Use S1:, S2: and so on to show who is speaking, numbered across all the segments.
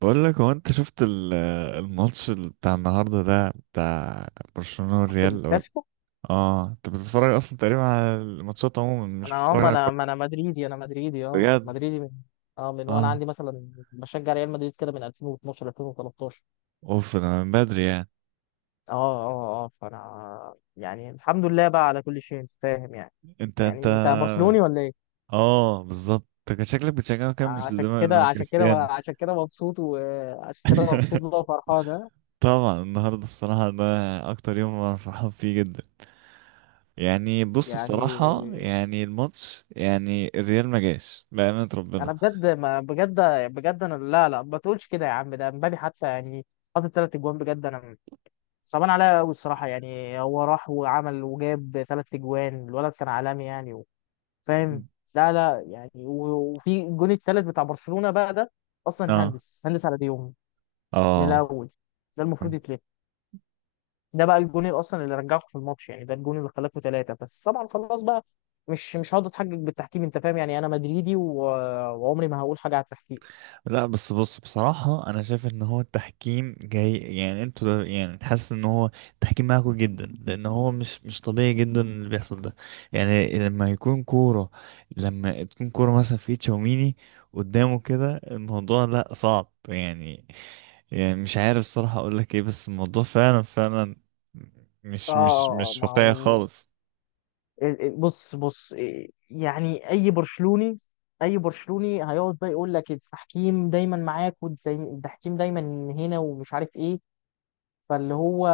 S1: بقول لك، هو انت شفت الماتش بتاع النهارده، ده بتاع برشلونة
S2: ماتش
S1: والريال، ولا؟
S2: الكلاسيكو.
S1: اه، انت بتتفرج اصلا تقريبا على الماتشات، عموما مش
S2: انا اه
S1: بتتفرج
S2: ما
S1: على
S2: انا
S1: الكورة؟
S2: ما انا مدريدي.
S1: بجد؟
S2: مدريدي من وانا
S1: اه،
S2: عندي مثلا بشجع ريال مدريد كده من 2012 2013.
S1: اوف انا من بدري يعني.
S2: فانا يعني الحمد لله بقى على كل شيء، انت فاهم يعني.
S1: انت
S2: يعني انت برشلوني ولا ايه؟
S1: اه، بالظبط. انت كان شكلك بتشجعه، كام مش زمان لما كريستيانو...
S2: عشان كده مبسوط، وعشان كده مبسوط بقى وفرحان، ها؟
S1: طبعا النهارده بصراحة، ده أكتر يوم أنا فرحان فيه جدا. يعني بص،
S2: يعني
S1: بصراحة يعني الماتش، يعني الريال ما جاش، بأمانة ربنا.
S2: انا بجد، ما بجد بجد انا، لا لا ما تقولش كده يا عم. ده امبابي حتى يعني حاطط ثلاث اجوان، بجد انا صعبان عليا قوي الصراحه. يعني هو راح وعمل وجاب ثلاث اجوان، الولد كان عالمي يعني فاهم لا لا يعني وفي الجون الثالث بتاع برشلونه بقى ده اصلا،
S1: اه،
S2: هندس على ديوم من
S1: اه.
S2: الاول. ده المفروض يتلف. ده بقى الجون اللي اصلا اللي رجعكم في الماتش، يعني ده الجون اللي خلاكم ثلاثه، بس طبعا خلاص بقى. مش هقعد اتحجج بالتحكيم، انت فاهم يعني، انا مدريدي وعمري ما هقول حاجه على التحكيم.
S1: لا بس بص، بصراحة أنا شايف إن هو التحكيم جاي، يعني أنتوا يعني حاسس إن هو التحكيم معاكوا جدا، لأن هو مش طبيعي جدا اللي بيحصل ده. يعني لما تكون كورة مثلا في تشاوميني قدامه كده، الموضوع لا صعب يعني. يعني مش عارف صراحة أقولك إيه، بس الموضوع فعلا فعلا مش مش مش
S2: ما
S1: واقعي
S2: هو
S1: خالص.
S2: بص إيه، يعني اي برشلوني، هيقعد بقى يقول لك التحكيم دايما معاك، والتحكيم دايما هنا ومش عارف ايه. فاللي هو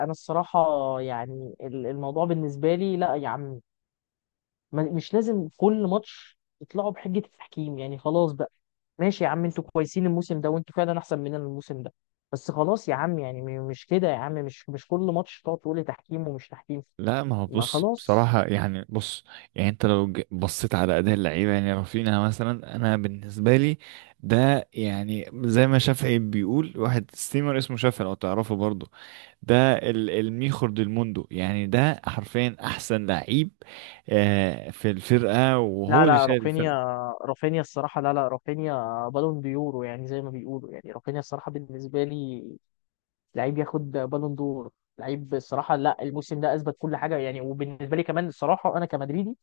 S2: انا الصراحه، يعني الموضوع بالنسبه لي لا يا عم، مش لازم كل ماتش تطلعوا بحجه التحكيم، يعني خلاص بقى. ماشي يا عم، انتوا كويسين الموسم ده، وانتوا فعلا احسن مننا الموسم ده، بس خلاص يا عم. يعني مش كده يا عم، مش كل ماتش تقعد تقول لي تحكيم ومش تحكيم.
S1: لا، ما هو
S2: ما
S1: بص،
S2: خلاص.
S1: بصراحة يعني بص. يعني انت لو بصيت على أداء اللعيبة، يعني رافينها مثلا، أنا بالنسبة لي ده، يعني زي ما شافعي بيقول، واحد ستيمر اسمه شافعي لو تعرفه برضه، ده الميخور ديل موندو، يعني ده حرفيا أحسن لعيب في الفرقة،
S2: لا
S1: وهو اللي
S2: لا
S1: شايل
S2: رافينيا،
S1: الفرقة.
S2: الصراحة لا لا رافينيا بالون ديورو يعني زي ما بيقولوا، يعني رافينيا الصراحة بالنسبة لي لعيب ياخد بالون دور، لعيب الصراحة. لا، الموسم ده أثبت كل حاجة يعني، وبالنسبة لي كمان الصراحة، أنا كمدريدي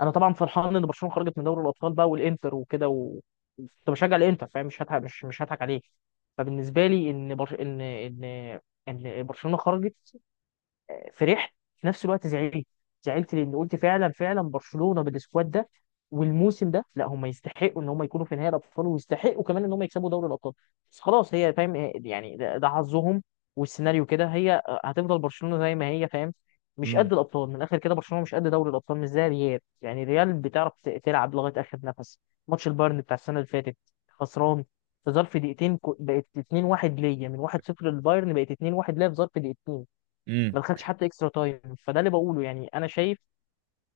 S2: أنا طبعا فرحان إن برشلونة خرجت من دوري الأبطال بقى، والإنتر وكده، و... كنت بشجع الإنتر، فاهم؟ مش هضحك عليك. فبالنسبة لي إن برش... إن إن إن برشلونة خرجت، فرحت. في نفس الوقت زعلت، زعلت لان قلت فعلا فعلا برشلونه بالسكواد ده والموسم ده، لا هم يستحقوا ان هم يكونوا في نهائي الابطال، ويستحقوا كمان ان هم يكسبوا دوري الابطال. بس خلاص، هي فاهم. يعني ده حظهم، والسيناريو كده. هي هتفضل برشلونه زي ما هي، فاهم، مش
S1: امم.
S2: قد الابطال. من الاخر كده برشلونه مش قد دوري الابطال، مش زي ريال. يعني ريال بتعرف تلعب لغايه اخر نفس. ماتش البايرن بتاع السنه اللي فاتت، خسران في ظرف دقيقتين، بقت 2-1 ليا من 1-0 للبايرن، بقت 2-1 ليا في ظرف دقيقتين،
S1: امم.
S2: ما دخلش حتى اكسترا تايم. فده اللي بقوله، يعني انا شايف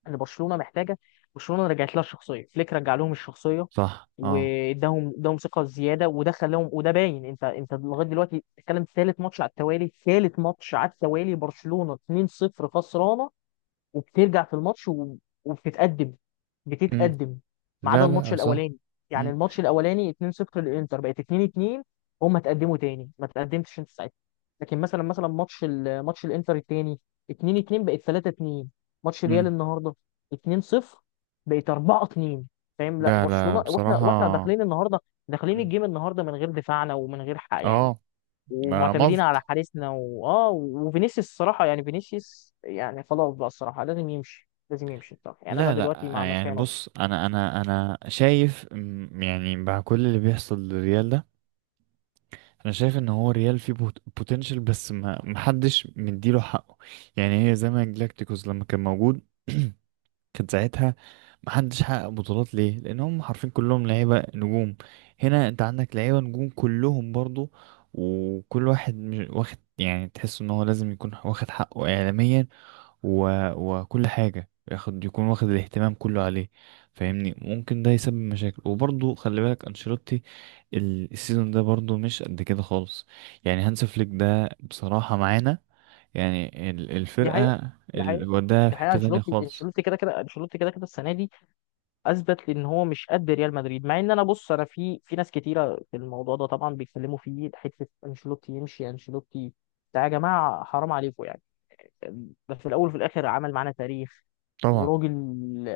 S2: ان برشلونه محتاجه. برشلونه رجعت لها الشخصيه، فليك رجع لهم الشخصيه
S1: صح، اه.
S2: واداهم، اداهم ثقه زياده، وده خلاهم، وده باين. انت لغايه دلوقتي بتتكلم، ثالث ماتش على التوالي، برشلونه 2-0 خسرانه وبترجع في الماتش و... وبتتقدم،
S1: مم.
S2: بتتقدم ما عدا
S1: لا
S2: الماتش
S1: لا، صح.
S2: الاولاني، يعني
S1: امم.
S2: الماتش الاولاني 2-0 للانتر، بقت 2-2، هم اتقدموا تاني، ما اتقدمتش انت ساعتها. لكن مثلا ماتش ماتش الانتر التاني 2-2 بقت 3-2، ماتش ريال
S1: امم.
S2: النهارده 2-0 بقت 4-2، فاهم. لا
S1: لا لا،
S2: برشلونه، واحنا
S1: بصراحة.
S2: واحنا داخلين
S1: امم.
S2: الجيم النهارده من غير دفاعنا، ومن غير حق يعني،
S1: اه. ما
S2: ومعتمدين على
S1: ملط.
S2: حارسنا وفينيسيوس الصراحه، يعني فينيسيوس يعني خلاص بقى الصراحه، لازم يمشي، الصراحه يعني انا
S1: لا
S2: دلوقتي
S1: لا، آه،
S2: مع
S1: يعني
S2: مسانو.
S1: بص. انا شايف يعني مع كل اللي بيحصل للريال ده، انا شايف ان هو ريال فيه بوتنشال، بس ما محدش مديله حقه. يعني هي زي ما جلاكتيكوس لما كان موجود، كان ساعتها محدش حقق بطولات ليه، لان هم حرفيا كلهم لعيبه نجوم. هنا انت عندك لعيبه نجوم كلهم برضو، وكل واحد واخد، يعني تحس ان هو لازم يكون واخد حقه اعلاميا وكل حاجه ياخد، يكون واخد الاهتمام كله عليه. فاهمني، ممكن ده يسبب مشاكل. وبرضو خلي بالك انشيلوتي، السيزون ده برضو مش قد كده خالص. يعني هانس فليك ده بصراحه معانا، يعني
S2: دي حقيقه
S1: الفرقه
S2: دي حقيقه
S1: وداها
S2: دي
S1: في
S2: حقيقه.
S1: حته تانية خالص.
S2: انشيلوتي كده كده السنه دي اثبت لي ان هو مش قد ريال مدريد. مع ان انا بص، انا في ناس كتيره في الموضوع ده طبعا بيتكلموا فيه حته انشيلوتي يمشي، انشيلوتي ده يا جماعه حرام عليكم يعني. بس في الاول وفي الاخر عمل معانا تاريخ،
S1: طبعا.
S2: وراجل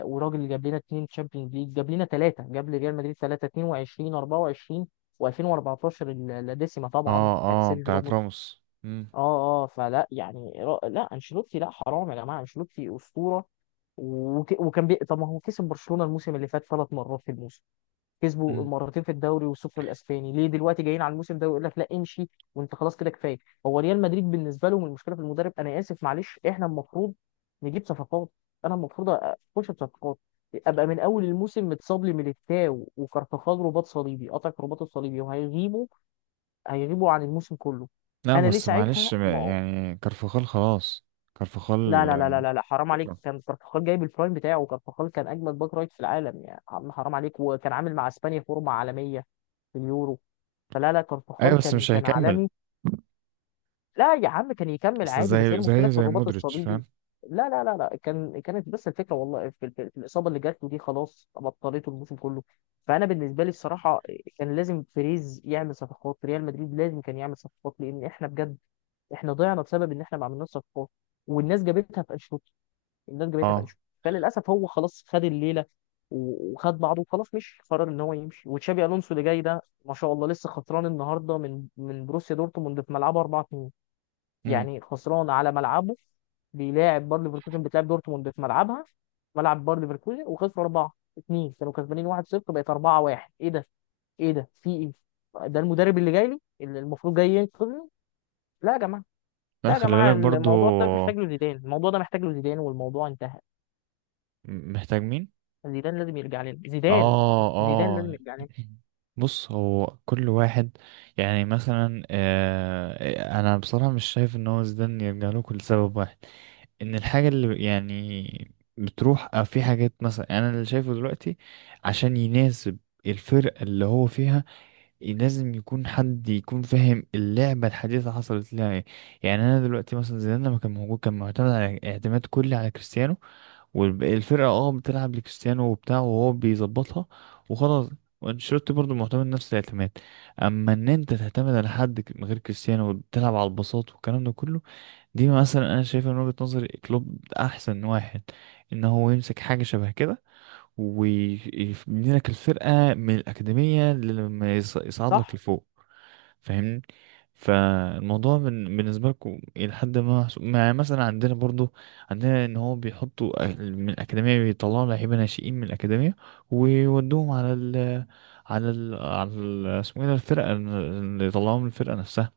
S2: وراجل جاب لنا اتنين تشامبيونز ليج، جاب لنا ثلاثه، جاب لريال مدريد ثلاثه، 22 24 و2014، اللاديسيما طبعا
S1: اه،
S2: بتاعت
S1: اه.
S2: سيرجيو
S1: بتاعت
S2: روبرت.
S1: راموس. مم.
S2: اه فلا يعني لا انشيلوتي، لا حرام يا جماعه، انشيلوتي اسطوره. طب ما هو كسب برشلونه الموسم اللي فات ثلاث مرات في الموسم، كسبوا
S1: مم.
S2: مرتين في الدوري والسوبر الاسباني، ليه دلوقتي جايين على الموسم ده ويقول لك لا امشي وانت خلاص كده كفايه؟ هو ريال مدريد بالنسبه لهم المشكله في المدرب؟ انا اسف معلش، احنا المفروض نجيب صفقات، انا المفروض اخش بصفقات. ابقى من اول الموسم متصاب لي ميليتاو وكارفاخال رباط صليبي، قطع رباطه الصليبي وهيغيبوا، هيغيبوا عن الموسم كله.
S1: لا
S2: انا ليه
S1: بس
S2: ساعتها
S1: معلش بقى،
S2: ما...
S1: يعني كارفخال خلاص.
S2: لا
S1: كارفخال،
S2: لا لا
S1: آه.
S2: لا لا لا، حرام عليك.
S1: شكرا.
S2: كان كارفاخال جايب البرايم بتاعه، وكارفاخال كان اجمد باك رايت في العالم يا عم، حرام عليك. وكان عامل مع اسبانيا فورمه عالميه في اليورو. فلا لا
S1: ايوه
S2: كارفخال
S1: بس مش
S2: كان
S1: هيكمل.
S2: عالمي. لا يا عم، كان يكمل
S1: اصل
S2: عادي، بس هي
S1: زي
S2: المشكله
S1: زي
S2: في
S1: زي
S2: الرباط
S1: مودريتش،
S2: الصليبي.
S1: فاهم؟
S2: لا لا لا لا كانت بس الفكره والله في الاصابه اللي جات له دي، خلاص بطلته الموسم كله. فانا بالنسبه لي الصراحه كان لازم بيريز يعمل صفقات. ريال مدريد لازم كان يعمل صفقات، لان احنا بجد احنا ضيعنا بسبب ان احنا ما عملناش صفقات. والناس جابتها في، الناس جابتها في
S1: اه.
S2: انشيلوتي، فللاسف هو خلاص خد الليله وخد بعضه وخلاص مشي، قرر ان هو يمشي. وتشابي الونسو اللي جاي ده ما شاء الله، لسه خسران النهارده من بروسيا دورتموند في ملعبه 4-2.
S1: امم.
S2: يعني خسران على ملعبه، بيلاعب باير ليفركوزن، بتلعب دورتموند في ملعبها ملعب باير ليفركوزن، وخسروا 4-2، كانوا كسبانين 1-0 بقت 4-1. ايه ده؟ في ايه؟ ده المدرب اللي جاي لي، اللي المفروض جاي ينقذني؟ لا يا جماعه،
S1: لا، خلي بالك برضو.
S2: الموضوع ده محتاج له زيدان والموضوع انتهى.
S1: محتاج مين؟
S2: زيدان لازم يرجع لنا زيدان،
S1: اه،
S2: زيدان لازم
S1: اه.
S2: يرجع لنا
S1: بص، هو كل واحد، يعني مثلا انا بصراحة مش شايف ان هو زيدان يرجع له كل سبب واحد، ان الحاجة اللي يعني بتروح، في حاجات مثلا، يعني انا اللي شايفه دلوقتي، عشان يناسب الفرقة اللي هو فيها، لازم يكون حد يكون فاهم اللعبة الحديثة حصلت لها ايه. يعني انا دلوقتي مثلا زيدان لما كان موجود كان معتمد، على اعتماد كلي على كريستيانو. والفرقة بتلعب لكريستيانو وبتاع، وهو بيظبطها وخلاص. وانشيلوتي برضه معتمد نفس الاعتماد. اما ان انت تعتمد على حد من غير كريستيانو، وبتلعب على البساط والكلام ده كله، دي مثلا انا شايفها من وجهة نظري. كلوب احسن واحد، ان هو يمسك حاجة شبه كده ويبني لك الفرقة من الأكاديمية، لما يصعد لك
S2: صح
S1: لفوق. فاهمني، فالموضوع بالنسبة لكم إلى حد ما محسوب. مع مثلا، عندنا برضو، عندنا إن هو بيحطوا من الأكاديمية، بيطلعوا لعيبة ناشئين من الأكاديمية ويودوهم على ال، اسمه ايه ده، الفرقة اللي يطلعوهم من الفرقة نفسها.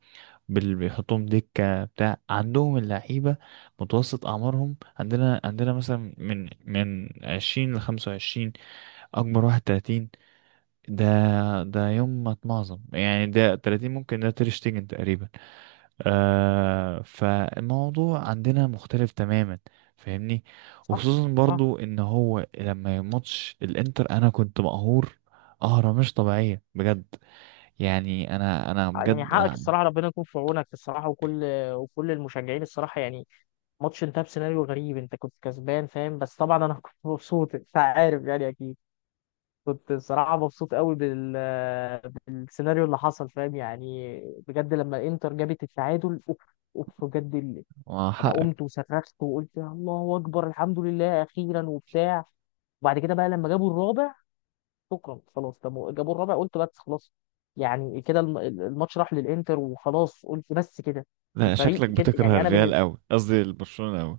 S1: بيحطوهم دكة بتاع عندهم اللعيبة. متوسط أعمارهم عندنا، مثلا من 20 لـ25، أكبر واحد 30. ده ده يوم ما اتمعظم يعني. ده 30، ممكن ده تير شتيجن تقريبا. آه، فالموضوع عندنا مختلف تماما، فاهمني.
S2: صح
S1: وخصوصا
S2: صح.
S1: برضو ان هو لما ماتش الانتر، انا كنت مقهور، قهرة مش طبيعية بجد. يعني انا
S2: يعني
S1: بجد.
S2: حقك الصراحة، ربنا يكون في عونك الصراحة، وكل المشجعين الصراحة يعني. ماتش انتهى بسيناريو غريب، انت كنت كسبان فاهم، بس طبعا انا كنت مبسوط انت عارف يعني، اكيد كنت الصراحة مبسوط قوي بالسيناريو اللي حصل فاهم يعني. بجد لما انتر جابت التعادل، اوف، بجد
S1: أنا...
S2: انا قمت وصرخت وقلت يا الله اكبر، الحمد لله اخيرا وبتاع. وبعد كده بقى لما جابوا الرابع، شكرا خلاص. طب جابوا الرابع، قلت بس خلاص. يعني كده الماتش راح للانتر وخلاص، قلت بس كده.
S1: لا،
S2: الفريق
S1: شكلك
S2: كده
S1: بتكره
S2: يعني انا
S1: الريال
S2: بالنسبه،
S1: قوي، قصدي البرشلونة قوي.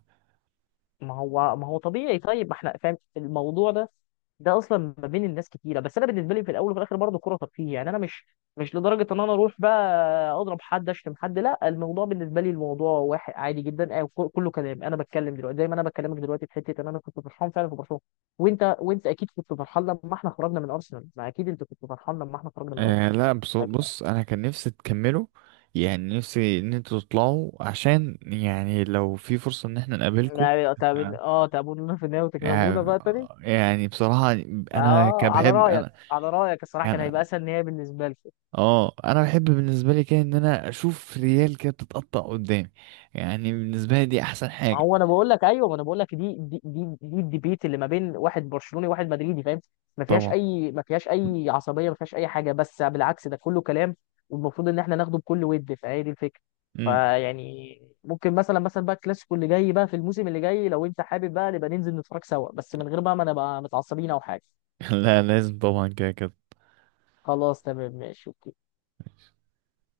S2: ما هو طبيعي. طيب، ما احنا فاهم الموضوع ده ده اصلا ما بين الناس كتيره. بس انا بالنسبه لي في الاول وفي الاخر برضه كوره ترفيه، يعني انا مش، مش لدرجه ان انا اروح بقى اضرب حد اشتم حد، لا. الموضوع بالنسبه لي الموضوع واحد عادي جدا آه، كله كلام. انا بتكلم دلوقتي زي ما انا بكلمك دلوقتي، في حته ان انا كنت فرحان فعلا في برشلونه. وانت اكيد كنت فرحان لما احنا خرجنا من ارسنال، ما اكيد انت كنت فرحان لما احنا خرجنا من ارسنال.
S1: لا بص،
S2: أكيد.
S1: انا كان نفسي تكملوا. يعني نفسي ان انتوا تطلعوا، عشان يعني لو في فرصة ان احنا نقابلكم.
S2: يعني
S1: آه.
S2: تعبونا في النهاية، وتكسبونا
S1: يعني
S2: بقى تاني.
S1: يعني بصراحة، انا
S2: اه،
S1: كبحب انا،
S2: على رايك الصراحه كان هيبقى
S1: يعني
S2: اسهل نهائي بالنسبه لي.
S1: اه انا بحب بالنسبة لي كده ان انا اشوف ريال كده بتتقطع قدامي. يعني بالنسبة لي دي احسن حاجة.
S2: هو انا بقول لك ايوه، ما انا بقول لك، دي الديبيت اللي ما بين واحد برشلوني وواحد مدريدي فاهم.
S1: طبعا.
S2: ما فيهاش اي عصبيه، ما فيهاش اي حاجه، بس بالعكس ده كله كلام. والمفروض ان احنا ناخده بكل ود، فهي دي الفكره.
S1: مم.
S2: فيعني ممكن مثلا بقى الكلاسيكو اللي جاي بقى في الموسم اللي جاي، لو انت حابب بقى نبقى ننزل نتفرج سوا، بس من غير بقى ما نبقى متعصبين او حاجه.
S1: لا لازم، طبعا كده كده.
S2: خلاص تمام ماشي.